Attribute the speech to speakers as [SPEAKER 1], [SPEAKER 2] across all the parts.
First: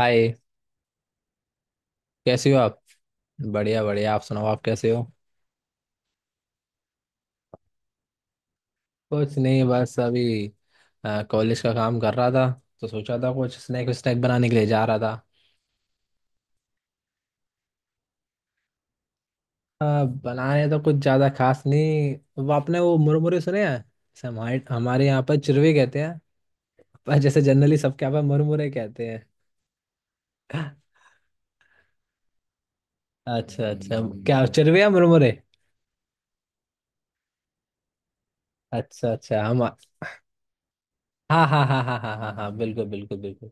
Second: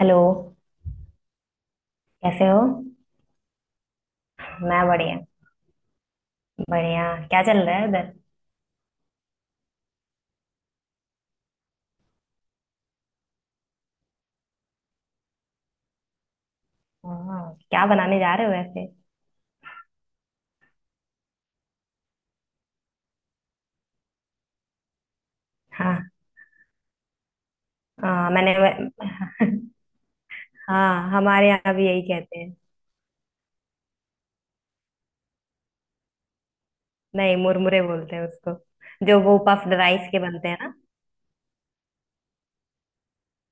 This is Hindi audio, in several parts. [SPEAKER 1] हेलो। कैसे
[SPEAKER 2] कैसे हो
[SPEAKER 1] हो।
[SPEAKER 2] आप। बढ़िया बढ़िया, आप सुनाओ, आप
[SPEAKER 1] मैं
[SPEAKER 2] कैसे हो।
[SPEAKER 1] बढ़िया। बढ़िया, क्या चल रहा है उधर।
[SPEAKER 2] कुछ नहीं, बस अभी कॉलेज का काम कर रहा था। तो सोचा था कुछ स्नैक स्नैक बनाने के लिए जा रहा था।
[SPEAKER 1] हाँ, क्या बनाने जा रहे हो वैसे।
[SPEAKER 2] बनाने तो कुछ ज़्यादा खास नहीं। वो आपने वो मुरमुरे सुने हैं, जैसे हमारे हमारे यहाँ पर चिरवे कहते
[SPEAKER 1] हाँ
[SPEAKER 2] हैं। पर जैसे जनरली सबके यहाँ पर
[SPEAKER 1] हाँ, मैंने
[SPEAKER 2] मुरमुरे कहते हैं।
[SPEAKER 1] हाँ, हमारे यहाँ भी यही कहते हैं।
[SPEAKER 2] अच्छा अच्छा, क्या चिरवे या मुरमुरे।
[SPEAKER 1] नहीं, मुरमुरे बोलते हैं उसको।
[SPEAKER 2] अच्छा
[SPEAKER 1] जो वो
[SPEAKER 2] अच्छा, हम।
[SPEAKER 1] पफ्ड राइस
[SPEAKER 2] हाँ
[SPEAKER 1] के बनते हैं ना।
[SPEAKER 2] हाँ हाँ हाँ हाँ हाँ हाँ, बिल्कुल बिल्कुल बिल्कुल।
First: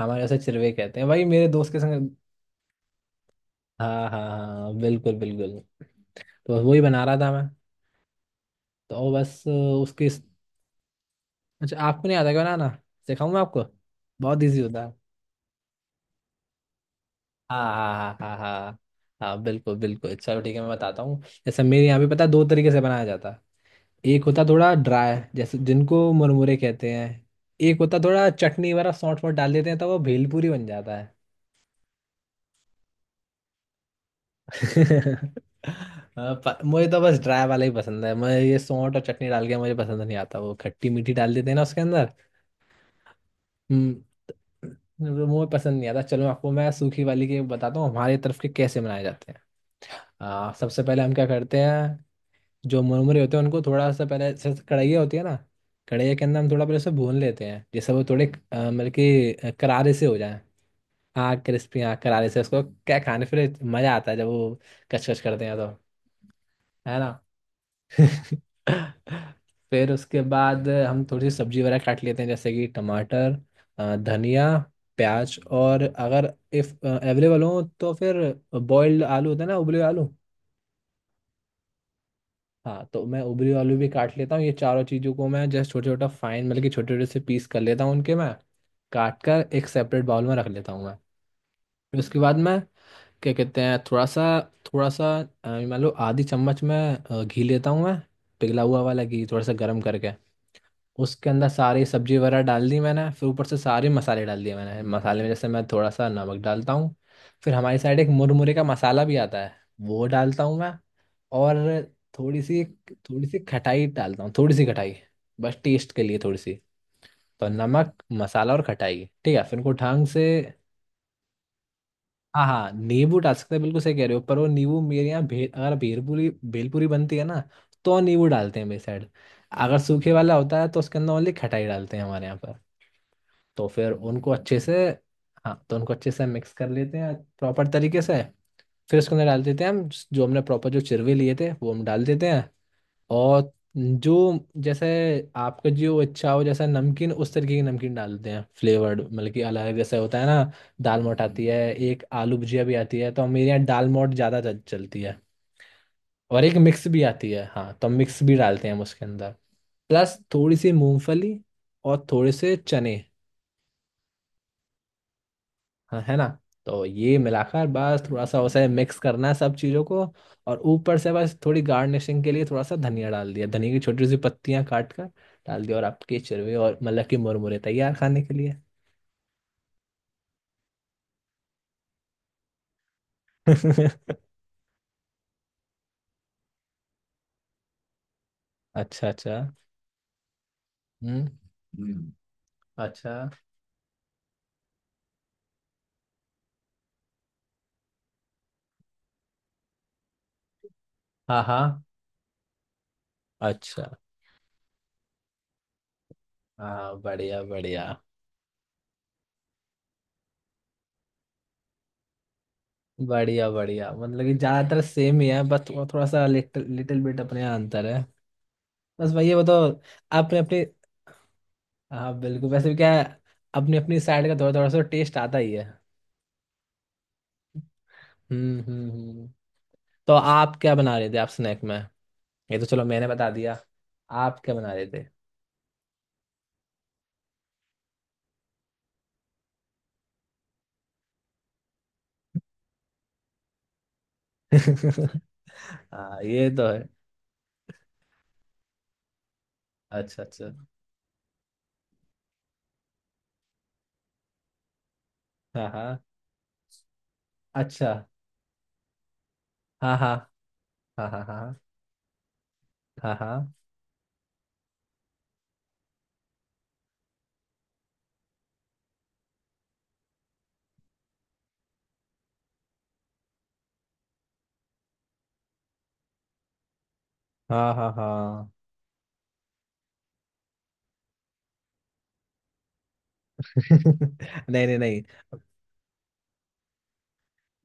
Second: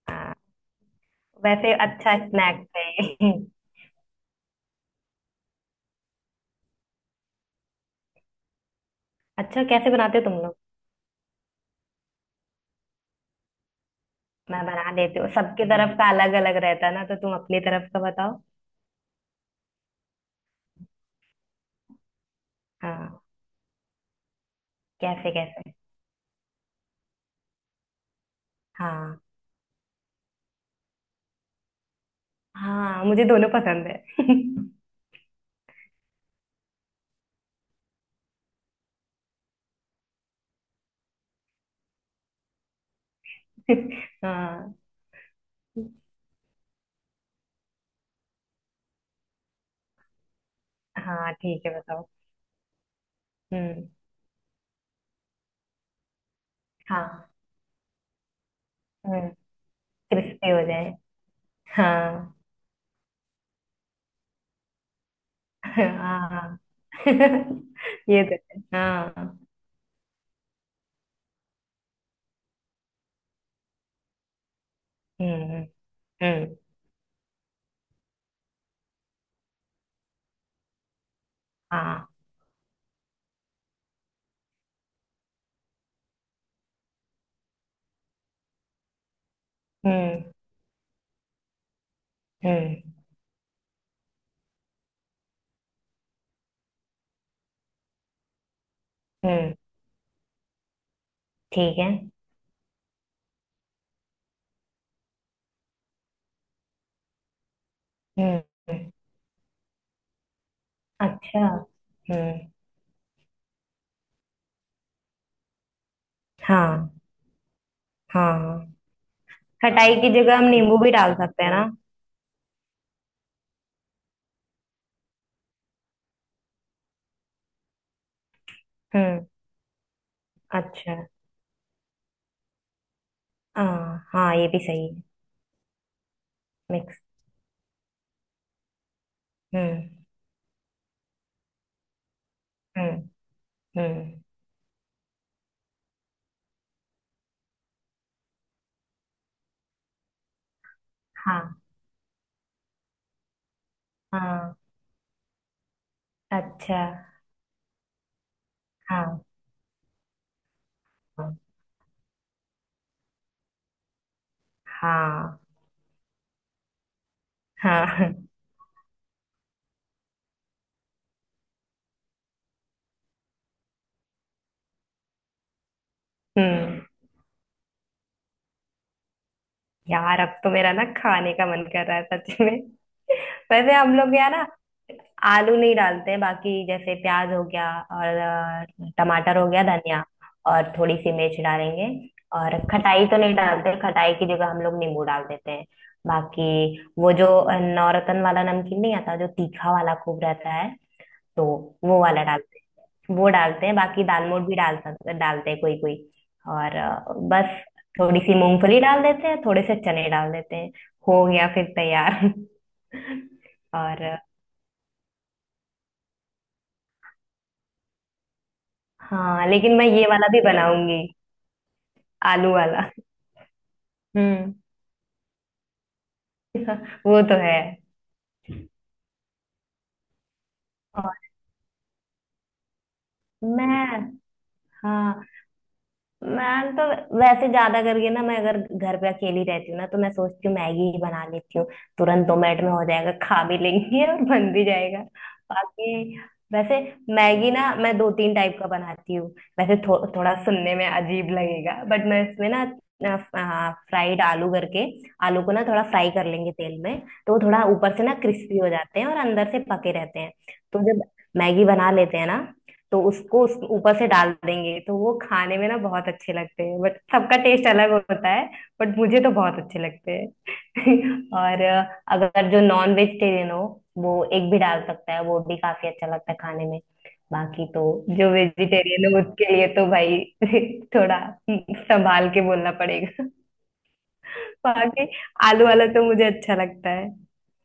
[SPEAKER 2] हमारे यहाँ से चिरवे कहते हैं भाई, मेरे दोस्त
[SPEAKER 1] वैसे
[SPEAKER 2] के संग।
[SPEAKER 1] अच्छा स्नैक्स है।
[SPEAKER 2] हाँ हाँ हाँ, बिल्कुल बिल्कुल। तो बस वही बना रहा था मैं। तो वो बस
[SPEAKER 1] अच्छा, कैसे
[SPEAKER 2] उसकी।
[SPEAKER 1] बनाते हो तुम लोग।
[SPEAKER 2] अच्छा, आपको नहीं आता क्या बनाना। सिखाऊं मैं आपको। बहुत
[SPEAKER 1] मैं
[SPEAKER 2] इजी होता
[SPEAKER 1] बना
[SPEAKER 2] है।
[SPEAKER 1] देती हूँ, सबके तरफ का अलग अलग रहता है ना, तो तुम अपनी
[SPEAKER 2] हाँ
[SPEAKER 1] तरफ का
[SPEAKER 2] हाँ हाँ हाँ
[SPEAKER 1] बताओ।
[SPEAKER 2] हाँ हाँ, बिल्कुल बिल्कुल। चलो ठीक है, मैं बताता हूँ। जैसे मेरे यहाँ पे पता है दो तरीके से बनाया
[SPEAKER 1] हाँ।
[SPEAKER 2] जाता है। एक होता थोड़ा ड्राई,
[SPEAKER 1] कैसे
[SPEAKER 2] जैसे
[SPEAKER 1] कैसे।
[SPEAKER 2] जिनको मुरमुरे कहते हैं। एक होता थोड़ा चटनी वगैरह
[SPEAKER 1] हाँ
[SPEAKER 2] सौंठ फोट डाल देते हैं, तो वो भेलपूरी बन जाता है।
[SPEAKER 1] हाँ, मुझे दोनों पसंद है।
[SPEAKER 2] हाँ, मुझे तो बस ड्राई वाला ही पसंद है। मुझे ये सौंठ और चटनी डाल के मुझे पसंद नहीं आता। वो खट्टी मीठी डाल देते हैं ना उसके अंदर। हम्म।
[SPEAKER 1] हाँ।
[SPEAKER 2] वो मुझे पसंद नहीं आता। चलो आपको मैं सूखी वाली के बताता हूँ, हमारे तरफ के कैसे मनाए जाते हैं। सबसे पहले हम क्या
[SPEAKER 1] हाँ,
[SPEAKER 2] करते
[SPEAKER 1] ठीक है
[SPEAKER 2] हैं।
[SPEAKER 1] बताओ।
[SPEAKER 2] जो मुरमुरे होते हैं उनको
[SPEAKER 1] हम्म।
[SPEAKER 2] थोड़ा सा पहले, जैसे कढ़ैया होती है ना। कढ़ैया के अंदर हम थोड़ा पहले उसे भून
[SPEAKER 1] हाँ।
[SPEAKER 2] लेते हैं, जैसे वो थोड़े मतलब
[SPEAKER 1] हम्म।
[SPEAKER 2] कि करारे से हो जाए।
[SPEAKER 1] क्रिस्पी हो जाए।
[SPEAKER 2] हाँ क्रिस्पी, हाँ करारे
[SPEAKER 1] हाँ।
[SPEAKER 2] से उसको क्या, खाने फिर मज़ा आता है जब वो कचकच करते हैं, तो
[SPEAKER 1] हाँ।
[SPEAKER 2] है ना।
[SPEAKER 1] ये तो है हाँ।
[SPEAKER 2] फिर उसके बाद हम थोड़ी सी सब्जी वगैरह काट लेते हैं, जैसे कि टमाटर, धनिया, प्याज,
[SPEAKER 1] हम्म।
[SPEAKER 2] और अगर
[SPEAKER 1] हम्म।
[SPEAKER 2] इफ अवेलेबल हो तो फिर बॉइल्ड आलू होता है ना, उबले हुए आलू।
[SPEAKER 1] हाँ।
[SPEAKER 2] हाँ तो मैं उबले हुए आलू भी काट लेता हूँ। ये चारों चीज़ों को मैं जस्ट छोटे छोटा फाइन, मतलब कि छोटे छोटे से पीस कर लेता हूँ उनके मैं। काट कर एक सेपरेट
[SPEAKER 1] हम्म।
[SPEAKER 2] बाउल में रख लेता हूँ मैं। फिर उसके बाद मैं
[SPEAKER 1] हम्म।
[SPEAKER 2] क्या कहते हैं थोड़ा सा मान लो आधी चम्मच में घी लेता हूँ मैं। पिघला हुआ वाला घी थोड़ा सा
[SPEAKER 1] हम्म।
[SPEAKER 2] गर्म करके उसके अंदर
[SPEAKER 1] ठीक
[SPEAKER 2] सारी
[SPEAKER 1] है।
[SPEAKER 2] सब्जी वगैरह डाल दी मैंने। फिर ऊपर से सारे मसाले डाल दिए मैंने। मसाले में जैसे मैं थोड़ा सा नमक डालता हूँ। फिर हमारी साइड एक
[SPEAKER 1] हम्म।
[SPEAKER 2] मुरमुरे का
[SPEAKER 1] हम्म।
[SPEAKER 2] मसाला भी आता है, वो डालता हूँ मैं।
[SPEAKER 1] अच्छा।
[SPEAKER 2] और थोड़ी
[SPEAKER 1] हम्म।
[SPEAKER 2] सी थोड़ी सी खटाई डालता हूँ, थोड़ी सी खटाई, बस टेस्ट के लिए थोड़ी सी।
[SPEAKER 1] हाँ।
[SPEAKER 2] तो नमक मसाला
[SPEAKER 1] हाँ,
[SPEAKER 2] और खटाई ठीक है, फिर उनको
[SPEAKER 1] खटाई
[SPEAKER 2] ढंग
[SPEAKER 1] की
[SPEAKER 2] से।
[SPEAKER 1] जगह हम नींबू भी डाल सकते हैं ना।
[SPEAKER 2] हाँ हाँ, नींबू डाल सकते हैं, बिल्कुल सही कह रहे हो। पर वो नींबू मेरे यहाँ अगर भेलपूरी भेलपूरी बनती है ना, तो नींबू डालते हैं मेरी साइड।
[SPEAKER 1] हम्म।
[SPEAKER 2] अगर सूखे वाला होता है तो
[SPEAKER 1] अच्छा।
[SPEAKER 2] उसके अंदर ओनली खटाई डालते हैं हमारे यहाँ पर। तो फिर
[SPEAKER 1] हाँ
[SPEAKER 2] उनको
[SPEAKER 1] हाँ, ये
[SPEAKER 2] अच्छे
[SPEAKER 1] भी
[SPEAKER 2] से,
[SPEAKER 1] सही है।
[SPEAKER 2] हाँ तो उनको अच्छे से मिक्स कर लेते
[SPEAKER 1] मिक्स।
[SPEAKER 2] हैं प्रॉपर तरीके से। फिर उसके अंदर डाल देते हैं हम,
[SPEAKER 1] हम्म।
[SPEAKER 2] जो हमने प्रॉपर जो चिरवे लिए थे वो हम डाल देते हैं।
[SPEAKER 1] हम्म।
[SPEAKER 2] और जो,
[SPEAKER 1] हम्म।
[SPEAKER 2] जैसे, आपका जो इच्छा हो जैसा नमकीन, उस तरीके की नमकीन डालते हैं। फ्लेवर्ड, मतलब कि अलग जैसे होता है ना। दाल मोठ
[SPEAKER 1] हाँ।
[SPEAKER 2] आती है, एक आलू भुजिया भी आती है। तो हम, मेरे यहाँ दाल मोठ ज़्यादा
[SPEAKER 1] हाँ।
[SPEAKER 2] चलती है। और एक
[SPEAKER 1] अच्छा।
[SPEAKER 2] मिक्स भी आती है, हाँ तो हम मिक्स भी डालते हैं हम उसके
[SPEAKER 1] हाँ।
[SPEAKER 2] अंदर। प्लस थोड़ी सी
[SPEAKER 1] हाँ।
[SPEAKER 2] मूंगफली और थोड़े से चने,
[SPEAKER 1] हाँ।
[SPEAKER 2] हाँ है ना। तो ये मिलाकर बस थोड़ा
[SPEAKER 1] हाँ।
[SPEAKER 2] सा उसे मिक्स करना है सब चीज़ों को। और ऊपर से बस थोड़ी गार्निशिंग के लिए थोड़ा सा धनिया डाल दिया, धनिया की छोटी सी पत्तियां काट कर डाल दिया, और आपके चिरवे और
[SPEAKER 1] हम्म।
[SPEAKER 2] मतलब की मुरमुरे तैयार खाने के लिए।
[SPEAKER 1] यार, अब तो मेरा ना खाने का मन कर रहा है सच में। वैसे हम लोग यहाँ ना आलू नहीं डालते, बाकी जैसे प्याज हो गया, और
[SPEAKER 2] अच्छा अच्छा।
[SPEAKER 1] टमाटर हो गया, धनिया, और थोड़ी सी
[SPEAKER 2] हम्म
[SPEAKER 1] मिर्च डालेंगे।
[SPEAKER 2] हम्म।
[SPEAKER 1] और खटाई तो
[SPEAKER 2] अच्छा।
[SPEAKER 1] नहीं डालते, खटाई की जगह हम लोग नींबू डाल देते हैं। बाकी वो जो नौरतन वाला नमकीन नहीं आता, जो तीखा वाला खूब रहता है,
[SPEAKER 2] हाँ
[SPEAKER 1] तो
[SPEAKER 2] हाँ।
[SPEAKER 1] वो वाला डाल वो डालते हैं।
[SPEAKER 2] अच्छा।
[SPEAKER 1] बाकी दाल मोठ भी डालते हैं कोई कोई। और
[SPEAKER 2] हाँ बढ़िया
[SPEAKER 1] बस
[SPEAKER 2] बढ़िया।
[SPEAKER 1] थोड़ी सी मूंगफली डाल देते हैं, थोड़े से चने डाल देते हैं, हो गया फिर तैयार।
[SPEAKER 2] बढ़िया बढ़िया,
[SPEAKER 1] और
[SPEAKER 2] मतलब कि ज़्यादातर सेम ही है, बस थोड़ा थोड़ा सा, लिटिल लिटिल बिट अपने यहाँ अंतर है। बस भैया
[SPEAKER 1] हाँ,
[SPEAKER 2] बताओ,
[SPEAKER 1] लेकिन मैं ये वाला
[SPEAKER 2] आपने
[SPEAKER 1] भी
[SPEAKER 2] अपने।
[SPEAKER 1] बनाऊंगी,
[SPEAKER 2] हाँ बिल्कुल,
[SPEAKER 1] आलू
[SPEAKER 2] वैसे भी
[SPEAKER 1] वाला।
[SPEAKER 2] क्या है, अपनी अपनी साइड का थोड़ा
[SPEAKER 1] हम्म।
[SPEAKER 2] थोड़ा सा टेस्ट आता ही है।
[SPEAKER 1] वो तो है।
[SPEAKER 2] हम्म। तो आप क्या बना रहे थे आप,
[SPEAKER 1] और
[SPEAKER 2] स्नैक में। ये तो चलो मैंने बता दिया।
[SPEAKER 1] मैं।
[SPEAKER 2] आप क्या बना रहे थे।
[SPEAKER 1] हाँ। मैं तो वैसे ज्यादा करके ना मैं, अगर घर पे अकेली रहती हूँ ना, तो मैं सोचती हूँ मैगी ही बना लेती हूँ। तुरंत 2 मिनट में हो जाएगा, खा भी लेंगे और बन भी जाएगा। बाकी
[SPEAKER 2] हाँ ये तो
[SPEAKER 1] वैसे,
[SPEAKER 2] है।
[SPEAKER 1] मैगी ना मैं दो तीन टाइप का बनाती हूँ। वैसे
[SPEAKER 2] अच्छा
[SPEAKER 1] थोड़ा
[SPEAKER 2] अच्छा।
[SPEAKER 1] सुनने में अजीब लगेगा, बट मैं इसमें ना फ्राइड आलू करके, आलू को ना
[SPEAKER 2] हाँ
[SPEAKER 1] थोड़ा
[SPEAKER 2] हाँ।
[SPEAKER 1] फ्राई कर लेंगे तेल में, तो वो थोड़ा
[SPEAKER 2] अच्छा।
[SPEAKER 1] ऊपर से ना क्रिस्पी हो जाते हैं और अंदर से पके
[SPEAKER 2] हाँ हाँ
[SPEAKER 1] रहते हैं। तो जब
[SPEAKER 2] हाँ हाँ हाँ
[SPEAKER 1] मैगी बना लेते हैं ना, तो
[SPEAKER 2] हाँ हाँ
[SPEAKER 1] उसको उस ऊपर से डाल देंगे, तो वो खाने में ना बहुत अच्छे लगते हैं, बट सबका टेस्ट अलग होता है। बट मुझे तो बहुत अच्छे लगते हैं। और अगर जो नॉन वेजिटेरियन हो, वो एक भी डाल सकता है, वो भी काफी अच्छा लगता है खाने में। बाकी
[SPEAKER 2] हाँ
[SPEAKER 1] तो
[SPEAKER 2] हाँ
[SPEAKER 1] जो
[SPEAKER 2] हाँ।
[SPEAKER 1] वेजिटेरियन है, उसके लिए तो भाई थोड़ा संभाल के बोलना पड़ेगा।
[SPEAKER 2] नहीं नहीं नहीं।
[SPEAKER 1] बाकी आलू वाला तो मुझे अच्छा लगता है।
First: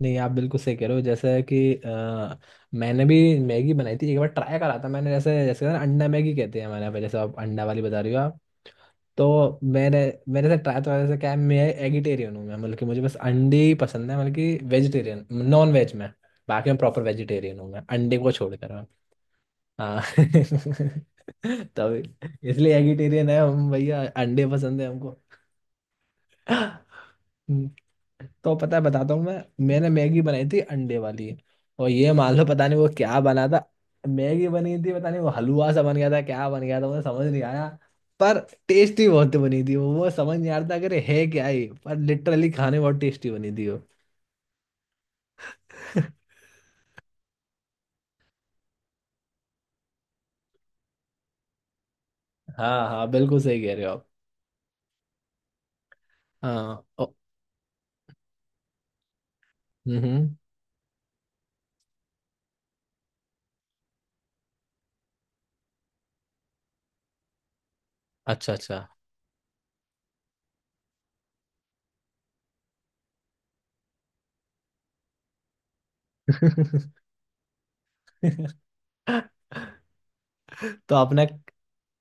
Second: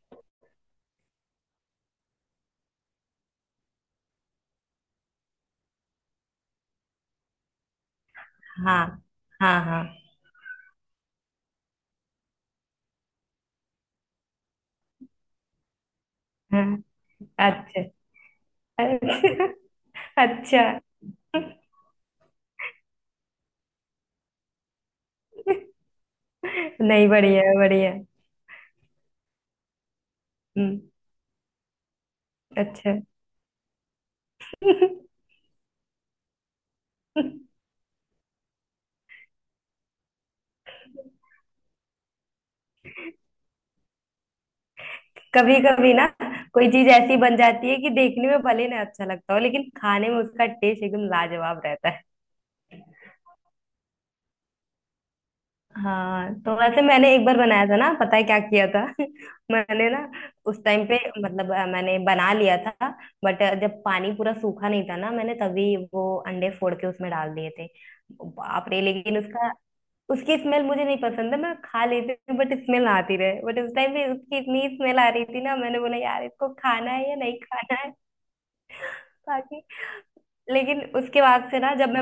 [SPEAKER 2] नहीं आप बिल्कुल सही कह रहे हो, जैसे कि मैंने भी मैगी बनाई थी, एक बार ट्राई करा था मैंने। जैसे जैसे ना अंडा मैगी कहते हैं हमारे यहाँ पे, जैसे आप अंडा वाली बता रही हो।
[SPEAKER 1] हाँ
[SPEAKER 2] तो
[SPEAKER 1] हाँ हाँ
[SPEAKER 2] मैंने मेरे साथ ट्राई, तो ऐसा क्या है, मैं एगिटेरियन हूँ मैं, मतलब कि मुझे बस अंडे ही पसंद है, मतलब कि वेजिटेरियन नॉन वेज में। बाकी मैं
[SPEAKER 1] हाँ।
[SPEAKER 2] प्रॉपर वेजिटेरियन हूँ
[SPEAKER 1] अच्छा
[SPEAKER 2] मैं, अंडे को छोड़कर मैं।
[SPEAKER 1] अच्छा।
[SPEAKER 2] हाँ।
[SPEAKER 1] अच्छा।
[SPEAKER 2] तब इसलिए एगिटेरियन है हम भैया, अंडे पसंद है हमको।
[SPEAKER 1] नहीं, बढ़िया है, बढ़िया है।
[SPEAKER 2] तो पता है बताता हूँ मैं। मैंने मैगी बनाई थी
[SPEAKER 1] हम्म।
[SPEAKER 2] अंडे वाली, और ये मान लो पता नहीं वो
[SPEAKER 1] अच्छा।
[SPEAKER 2] क्या बना था। मैगी बनी थी, पता नहीं वो हलवा सा बन गया था, क्या बन गया था मुझे समझ नहीं आया। पर टेस्टी बहुत बनी थी। वो समझ नहीं आ रहा था अगर है क्या ये, पर लिटरली खाने में बहुत टेस्टी बनी थी वो।
[SPEAKER 1] कभी कभी ना कोई चीज ऐसी बन जाती है कि देखने में भले ना अच्छा लगता हो, लेकिन खाने में उसका टेस्ट एकदम लाजवाब रहता है।
[SPEAKER 2] हाँ हाँ, बिल्कुल सही कह रहे हो आप।
[SPEAKER 1] हाँ, तो वैसे
[SPEAKER 2] हाँ ओ।
[SPEAKER 1] मैंने एक बार बनाया था ना, पता है क्या किया था। मैंने ना
[SPEAKER 2] हम्म।
[SPEAKER 1] उस टाइम पे, मतलब अ, मैंने बना लिया था, बट जब पानी पूरा सूखा नहीं था ना, मैंने तभी वो अंडे फोड़ के उसमें डाल दिए थे।
[SPEAKER 2] अच्छा
[SPEAKER 1] बाप
[SPEAKER 2] अच्छा।
[SPEAKER 1] रे, लेकिन उसका उसकी स्मेल मुझे नहीं पसंद है। मैं खा लेती हूँ बट, स्मेल आती रहे, बट उस टाइम पे उसकी इतनी स्मेल आ रही थी ना, मैंने बोला यार, इसको खाना है या नहीं खाना है। बाकी लेकिन
[SPEAKER 2] तो
[SPEAKER 1] उसके
[SPEAKER 2] आपने।
[SPEAKER 1] बाद से ना, जब मैं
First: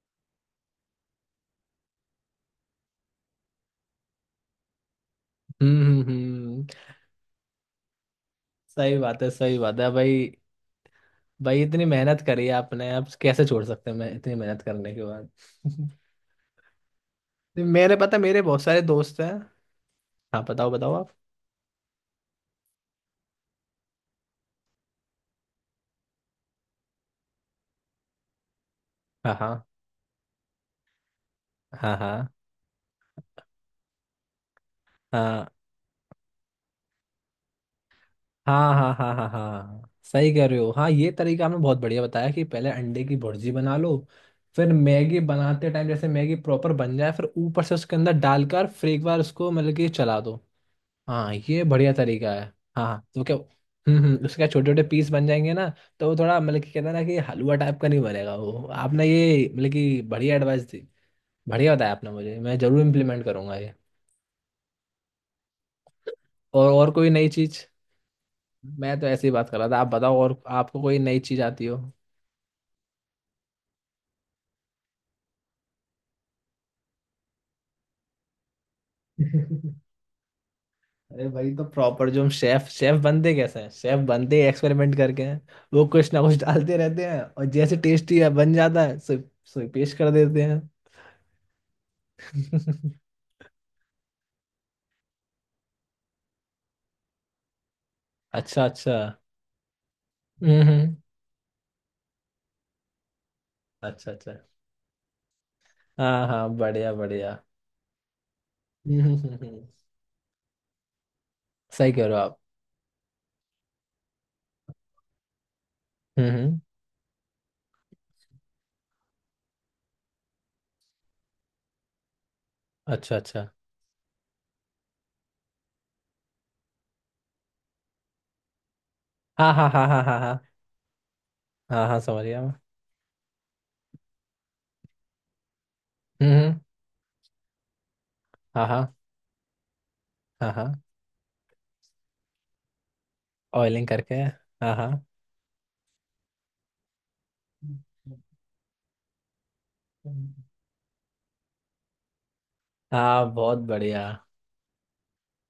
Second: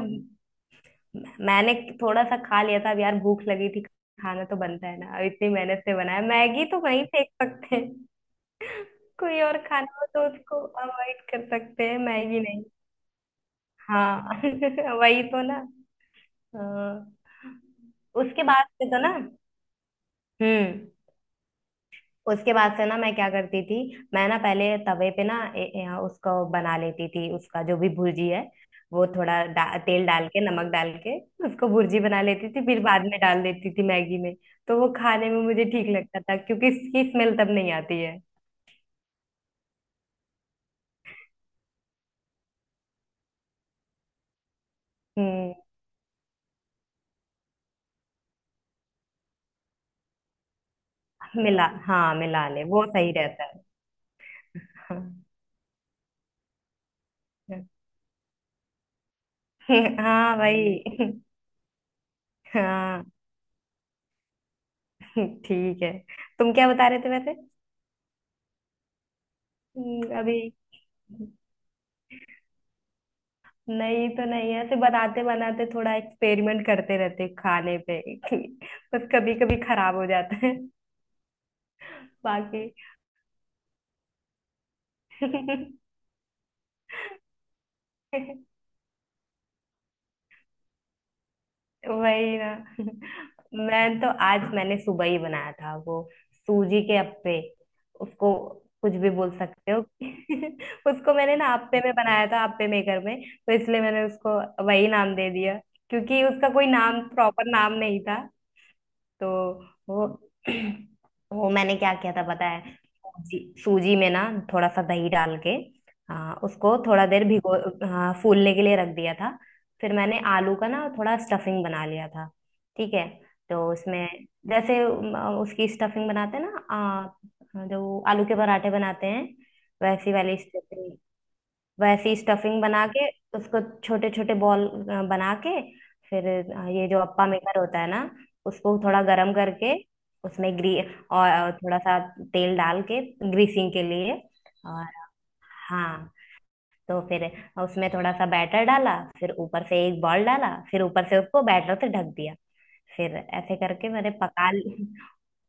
[SPEAKER 1] मैंने थोड़ा सा खा लिया था, अब यार भूख लगी थी। खाना तो बनता है ना, अब इतनी मेहनत
[SPEAKER 2] हम्म
[SPEAKER 1] से
[SPEAKER 2] हम्म
[SPEAKER 1] बनाया
[SPEAKER 2] हम्म,
[SPEAKER 1] मैगी तो वहीं फेंक सकते हैं। कोई और
[SPEAKER 2] सही बात है
[SPEAKER 1] खाना हो तो
[SPEAKER 2] भाई।
[SPEAKER 1] उसको अवॉइड कर
[SPEAKER 2] भाई इतनी
[SPEAKER 1] सकते हैं,
[SPEAKER 2] मेहनत
[SPEAKER 1] मैगी
[SPEAKER 2] करी है
[SPEAKER 1] नहीं।
[SPEAKER 2] आपने, आप कैसे छोड़ सकते हैं, मैं इतनी
[SPEAKER 1] हाँ,
[SPEAKER 2] मेहनत करने के
[SPEAKER 1] वही
[SPEAKER 2] बाद।
[SPEAKER 1] तो ना। हाँ।
[SPEAKER 2] मेरे पता है, मेरे
[SPEAKER 1] उसके
[SPEAKER 2] बहुत
[SPEAKER 1] बाद
[SPEAKER 2] सारे
[SPEAKER 1] से तो ना।
[SPEAKER 2] दोस्त हैं। हाँ बताओ बताओ
[SPEAKER 1] हम्म।
[SPEAKER 2] आप।
[SPEAKER 1] उसके बाद से ना मैं क्या करती थी, मैं ना पहले तवे पे ना ए, ए, उसको बना लेती थी, उसका जो भी भुर्जी है, वो
[SPEAKER 2] हाँ
[SPEAKER 1] थोड़ा
[SPEAKER 2] हाँ
[SPEAKER 1] तेल डाल के नमक डाल के उसको
[SPEAKER 2] हाँ
[SPEAKER 1] भुर्जी बना
[SPEAKER 2] हाँ
[SPEAKER 1] लेती थी, फिर बाद में डाल देती थी मैगी में। तो वो खाने में
[SPEAKER 2] हाँ
[SPEAKER 1] मुझे ठीक लगता था, क्योंकि इसकी स्मेल तब नहीं आती है।
[SPEAKER 2] हाँ हाँ हाँ हाँ हाँ, सही कह रहे हो। हाँ ये तरीका आपने बहुत बढ़िया बताया, कि पहले अंडे की भुर्जी बना लो, फिर मैगी
[SPEAKER 1] हम्म।
[SPEAKER 2] बनाते टाइम जैसे मैगी प्रॉपर बन जाए, फिर ऊपर से उसके अंदर डालकर फिर एक बार उसको मतलब कि चला दो। हाँ ये
[SPEAKER 1] मिला,
[SPEAKER 2] बढ़िया
[SPEAKER 1] हाँ,
[SPEAKER 2] तरीका है।
[SPEAKER 1] मिला ले, वो
[SPEAKER 2] हाँ हाँ,
[SPEAKER 1] सही
[SPEAKER 2] तो क्या।
[SPEAKER 1] रहता
[SPEAKER 2] हम्म, उसके छोटे छोटे
[SPEAKER 1] है।
[SPEAKER 2] पीस बन जाएंगे ना, तो वो थोड़ा, मतलब कि कहते हैं ना कि हलवा टाइप का नहीं बनेगा वो। आपने ये मतलब कि बढ़िया
[SPEAKER 1] हाँ
[SPEAKER 2] एडवाइस दी,
[SPEAKER 1] भाई।
[SPEAKER 2] बढ़िया बताया आपने मुझे, मैं जरूर
[SPEAKER 1] हाँ
[SPEAKER 2] इम्प्लीमेंट करूंगा ये।
[SPEAKER 1] ठीक है, तुम क्या
[SPEAKER 2] और
[SPEAKER 1] बता
[SPEAKER 2] और
[SPEAKER 1] रहे थे
[SPEAKER 2] कोई नई
[SPEAKER 1] वैसे।
[SPEAKER 2] चीज, मैं तो ऐसी बात कर रहा था, आप बताओ और
[SPEAKER 1] अभी
[SPEAKER 2] आपको कोई नई चीज आती हो।
[SPEAKER 1] नहीं तो नहीं है, ऐसे बनाते बनाते थोड़ा एक्सपेरिमेंट करते रहते हैं खाने पे, कि बस कभी कभी खराब हो जाता है।
[SPEAKER 2] अरे भाई, तो प्रॉपर जो हम शेफ
[SPEAKER 1] बाकी
[SPEAKER 2] शेफ बनते कैसे हैं, शेफ बनते एक्सपेरिमेंट करके हैं। वो कुछ ना कुछ डालते रहते हैं और जैसे टेस्टी है बन जाता है, सो पेश कर देते हैं।
[SPEAKER 1] वही ना। मैं तो आज मैंने सुबह ही बनाया था वो, सूजी के अप्पे। उसको
[SPEAKER 2] अच्छा
[SPEAKER 1] कुछ
[SPEAKER 2] अच्छा।
[SPEAKER 1] भी बोल सकते हो।
[SPEAKER 2] हम्म हम्म।
[SPEAKER 1] उसको मैंने ना अप्पे में बनाया था, अप्पे मेकर में, तो इसलिए मैंने
[SPEAKER 2] अच्छा अच्छा।
[SPEAKER 1] उसको वही नाम दे दिया, क्योंकि
[SPEAKER 2] हाँ हाँ।
[SPEAKER 1] उसका कोई
[SPEAKER 2] बढ़िया
[SPEAKER 1] नाम
[SPEAKER 2] बढ़िया।
[SPEAKER 1] प्रॉपर नाम नहीं था।
[SPEAKER 2] हम्म हम्म,
[SPEAKER 1] तो
[SPEAKER 2] हम्म, हम्म।
[SPEAKER 1] वो वो मैंने
[SPEAKER 2] सही
[SPEAKER 1] क्या
[SPEAKER 2] कह
[SPEAKER 1] किया
[SPEAKER 2] रहे हो
[SPEAKER 1] था
[SPEAKER 2] आप।
[SPEAKER 1] पता है। सूजी में ना थोड़ा सा दही डाल के
[SPEAKER 2] हम्म।
[SPEAKER 1] उसको थोड़ा देर भिगो, फूलने के लिए रख दिया था। फिर मैंने आलू का ना थोड़ा स्टफिंग बना लिया था, ठीक है।
[SPEAKER 2] अच्छा अच्छा।
[SPEAKER 1] तो उसमें, जैसे उसकी स्टफिंग बनाते हैं ना, जो आलू के पराठे बनाते हैं,
[SPEAKER 2] हाँ हाँ हाँ हाँ
[SPEAKER 1] वैसी
[SPEAKER 2] हाँ हाँ
[SPEAKER 1] वाली स्टफिंग,
[SPEAKER 2] हाँ हाँ,
[SPEAKER 1] वैसी
[SPEAKER 2] समझ गया मैं।
[SPEAKER 1] स्टफिंग बना के उसको छोटे छोटे बॉल बना के, फिर
[SPEAKER 2] हम्म।
[SPEAKER 1] ये जो अप्पा मेकर होता है ना,
[SPEAKER 2] हाँ
[SPEAKER 1] उसको
[SPEAKER 2] हाँ
[SPEAKER 1] थोड़ा गरम करके
[SPEAKER 2] हाँ
[SPEAKER 1] उसमें
[SPEAKER 2] हाँ,
[SPEAKER 1] ग्री और थोड़ा सा तेल डाल के, ग्रीसिंग के
[SPEAKER 2] ऑयलिंग
[SPEAKER 1] लिए।
[SPEAKER 2] करके, हाँ
[SPEAKER 1] और
[SPEAKER 2] हाँ।
[SPEAKER 1] हाँ, तो फिर उसमें थोड़ा सा बैटर डाला, फिर ऊपर से एक बॉल डाला, फिर ऊपर से उसको बैटर से ढक दिया। फिर
[SPEAKER 2] हाँ
[SPEAKER 1] ऐसे
[SPEAKER 2] बहुत
[SPEAKER 1] करके
[SPEAKER 2] बढ़िया।
[SPEAKER 1] मैंने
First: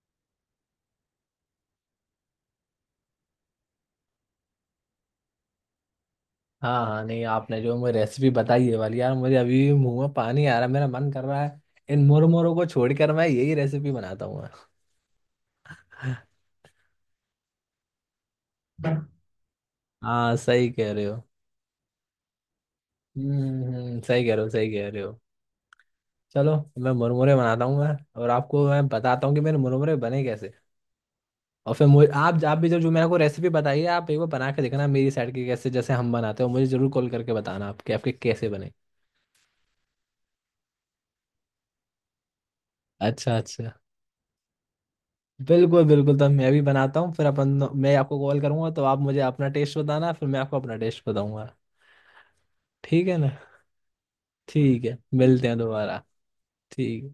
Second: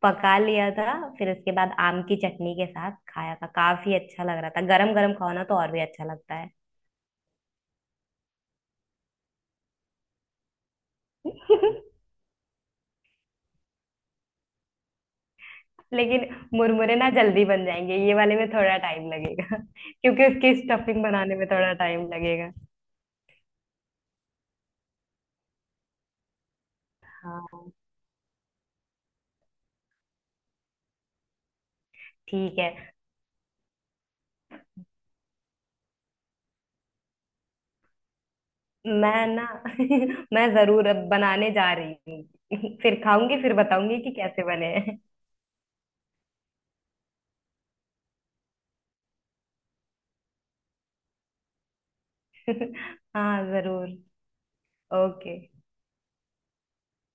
[SPEAKER 1] पका लिया था, फिर उसके बाद आम की चटनी के साथ खाया था, काफी अच्छा लग रहा था, गरम गरम खाओ ना तो और भी अच्छा लगता है।
[SPEAKER 2] हाँ हाँ, नहीं आपने जो मुझे रेसिपी बताई है वाली, यार मुझे अभी भी मुंह में पानी आ रहा है, मेरा मन कर रहा है। इन मुरमुरों को छोड़कर मैं यही रेसिपी बनाता हूँ मैं।
[SPEAKER 1] लेकिन मुरमुरे ना जल्दी बन जाएंगे, ये वाले में थोड़ा टाइम लगेगा। क्योंकि
[SPEAKER 2] हाँ
[SPEAKER 1] उसकी
[SPEAKER 2] सही कह
[SPEAKER 1] स्टफिंग
[SPEAKER 2] रहे हो।
[SPEAKER 1] बनाने में थोड़ा टाइम लगेगा।
[SPEAKER 2] हम्म सही कह रहे हो सही कह रहे हो। चलो, मैं मुरमुरे बनाता
[SPEAKER 1] हाँ
[SPEAKER 2] हूँ मैं, और आपको मैं बताता हूँ कि मेरे मुरमुरे बने कैसे। और फिर मुझे आप
[SPEAKER 1] ठीक
[SPEAKER 2] आप भी जो जो
[SPEAKER 1] है।
[SPEAKER 2] मेरे को रेसिपी बताई है, आप एक बार बना के देखना मेरी साइड के कैसे जैसे हम बनाते हो, मुझे जरूर कॉल करके बताना आपके आपके कैसे बने।
[SPEAKER 1] मैं ना मैं जरूर अब बनाने जा रही हूँ। फिर
[SPEAKER 2] अच्छा
[SPEAKER 1] खाऊंगी फिर
[SPEAKER 2] अच्छा,
[SPEAKER 1] बताऊंगी कि कैसे बने हैं।
[SPEAKER 2] बिल्कुल बिल्कुल। तब मैं भी बनाता हूँ फिर अपन। मैं आपको कॉल करूंगा तो आप मुझे अपना टेस्ट बताना, फिर मैं आपको अपना टेस्ट बताऊंगा। ठीक है ना।
[SPEAKER 1] हाँ जरूर।
[SPEAKER 2] ठीक है,
[SPEAKER 1] ओके।
[SPEAKER 2] मिलते हैं दोबारा। ठीक।